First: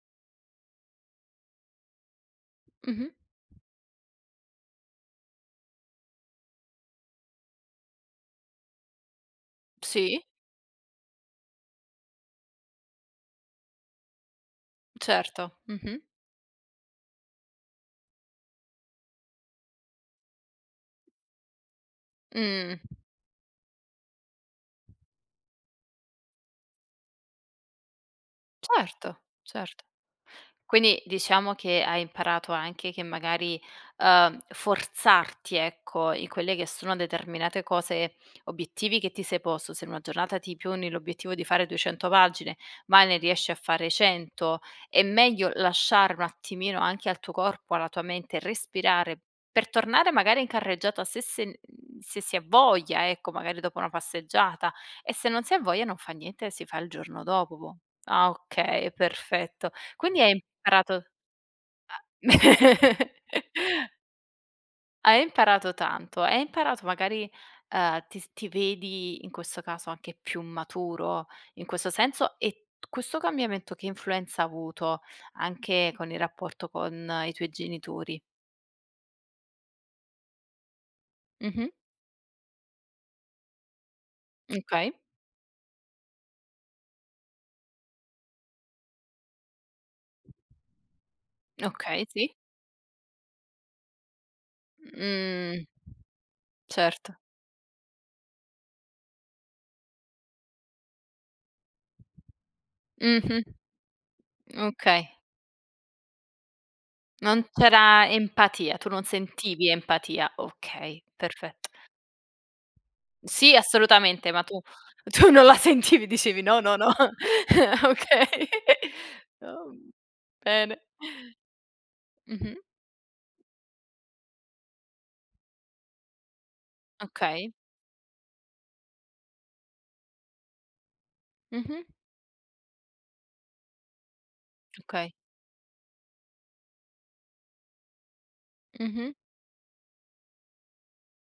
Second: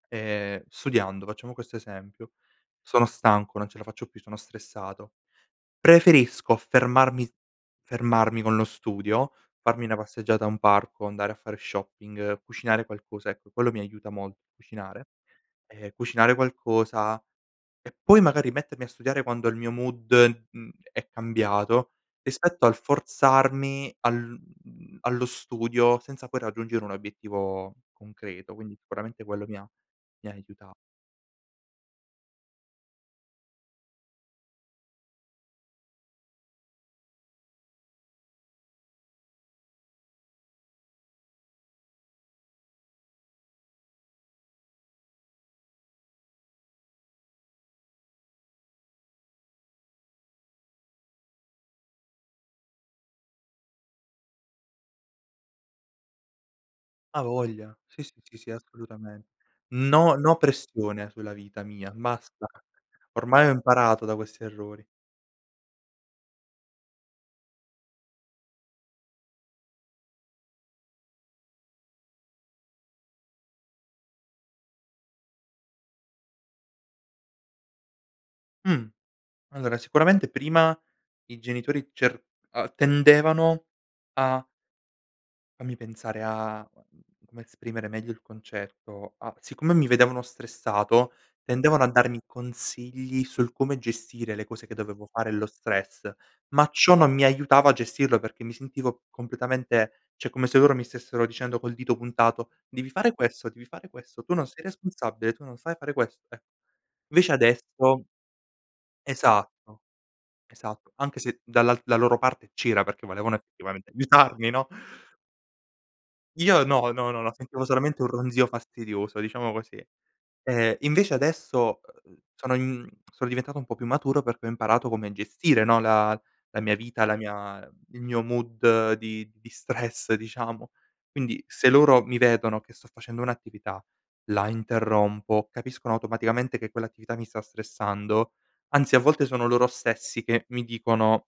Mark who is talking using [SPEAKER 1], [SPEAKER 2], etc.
[SPEAKER 1] Ehm, studiando, facciamo questo esempio,
[SPEAKER 2] Mh-mh.
[SPEAKER 1] sono stanco, non ce la faccio più, sono stressato. Preferisco fermarmi fermarmi con lo studio, farmi una
[SPEAKER 2] Sì.
[SPEAKER 1] passeggiata a un parco, andare a fare shopping, cucinare qualcosa- ecco, quello mi aiuta molto, cucinare.
[SPEAKER 2] Certo.
[SPEAKER 1] Ehm,
[SPEAKER 2] Mh-mh.
[SPEAKER 1] cucinare qualcosa, e poi magari mettermi a studiare quando il mio mood mhmm, è cambiato rispetto al
[SPEAKER 2] Mh!
[SPEAKER 1] forzarmi al mhmm, allo studio senza poi raggiungere un obiettivo concreto, quindi
[SPEAKER 2] Certo,
[SPEAKER 1] sicuramente quello mi ha
[SPEAKER 2] certo.
[SPEAKER 1] mi ha aiuta
[SPEAKER 2] Quindi diciamo che hai imparato anche che magari, uhm, forzarti, ecco, in quelle che sono determinate cose obiettivi che ti sei posto. Se in una giornata ti poni l'obiettivo di fare 200 pagine, ma ne riesci a fare 100, è meglio lasciare un attimino anche al tuo corpo, alla tua mente, respirare per tornare magari in carreggiata se sen mhmm, se si ha voglia ecco, magari dopo una passeggiata. E se non si ha voglia non fa niente e si fa il giorno
[SPEAKER 1] Avoja!
[SPEAKER 2] dopo.
[SPEAKER 1] Sì,
[SPEAKER 2] Ah!
[SPEAKER 1] sì, sì,
[SPEAKER 2] Okay, è
[SPEAKER 1] assolutamente.
[SPEAKER 2] perfetto.
[SPEAKER 1] No,
[SPEAKER 2] Quindi hai
[SPEAKER 1] no
[SPEAKER 2] imparato a
[SPEAKER 1] pressione sulla vita mia, basta. Ormai ho imparato da questi errori.
[SPEAKER 2] Hai imparato tanto, hai imparato magari, uhm, ti s ti vedi in questo caso anche più maturo in questo senso, e t questo cambiamento, che influenza ha avuto anche con il rapporto con i tuoi genitori?
[SPEAKER 1] Mh! Allora sicuramente prima i
[SPEAKER 2] Mh-mh.
[SPEAKER 1] genitori cer uhm, tendevano a
[SPEAKER 2] Mh, okay.
[SPEAKER 1] fammi pensare a mhmm, come esprimere meglio il concetto. Ah, siccome mi vedevano stressato tendevano a
[SPEAKER 2] Okay,
[SPEAKER 1] darmi
[SPEAKER 2] sì.
[SPEAKER 1] consigli sul come gestire le cose che dovevo fare e lo
[SPEAKER 2] Mhmm.
[SPEAKER 1] stress, ma ciò non
[SPEAKER 2] Certo.
[SPEAKER 1] mi aiutava a gestirlo perché mi sentivo completamente cioè come se loro mi stessero dicendo col dito puntato: "Devi fare
[SPEAKER 2] Mh-mh.
[SPEAKER 1] questo, devi fare questo, tu non sei
[SPEAKER 2] Okay.
[SPEAKER 1] responsabile, tu non sai fare questo", eh. Invece
[SPEAKER 2] Non
[SPEAKER 1] adesso
[SPEAKER 2] c'era empatia, tu non sentivi
[SPEAKER 1] Esatto.
[SPEAKER 2] empatia.
[SPEAKER 1] Esatto,
[SPEAKER 2] Okay,
[SPEAKER 1] anche se
[SPEAKER 2] perfetto.
[SPEAKER 1] dalla la loro parte c'era perché volevano
[SPEAKER 2] Sì,
[SPEAKER 1] effettivamente
[SPEAKER 2] assolutamente, ma
[SPEAKER 1] aiutarmi,
[SPEAKER 2] tu
[SPEAKER 1] no?
[SPEAKER 2] tu non la sentivi. Dicevi "No,
[SPEAKER 1] Io
[SPEAKER 2] no, no".
[SPEAKER 1] no, no, no, no, sentivo solamente un ronzio
[SPEAKER 2] Okay.
[SPEAKER 1] fastidioso, diciamo
[SPEAKER 2] Oh,
[SPEAKER 1] così.
[SPEAKER 2] uhm.
[SPEAKER 1] Ehm,
[SPEAKER 2] Bene.
[SPEAKER 1] invece adesso, uhm, sono
[SPEAKER 2] Mh-mh.
[SPEAKER 1] mhmm, sono diventato un po' più maturo perché ho imparato come gestire, no, la la mia vita, la
[SPEAKER 2] Okay.
[SPEAKER 1] mia il mio mood di di stress diciamo. Quindi se
[SPEAKER 2] Mh-mh.
[SPEAKER 1] loro mi vedono che sto facendo un'attività, la
[SPEAKER 2] Okay.
[SPEAKER 1] interrompo, capiscono automaticamente che quell'attività mi sta stressando, anzi a
[SPEAKER 2] Mh-mh.
[SPEAKER 1] volte sono loro stessi che mi dicono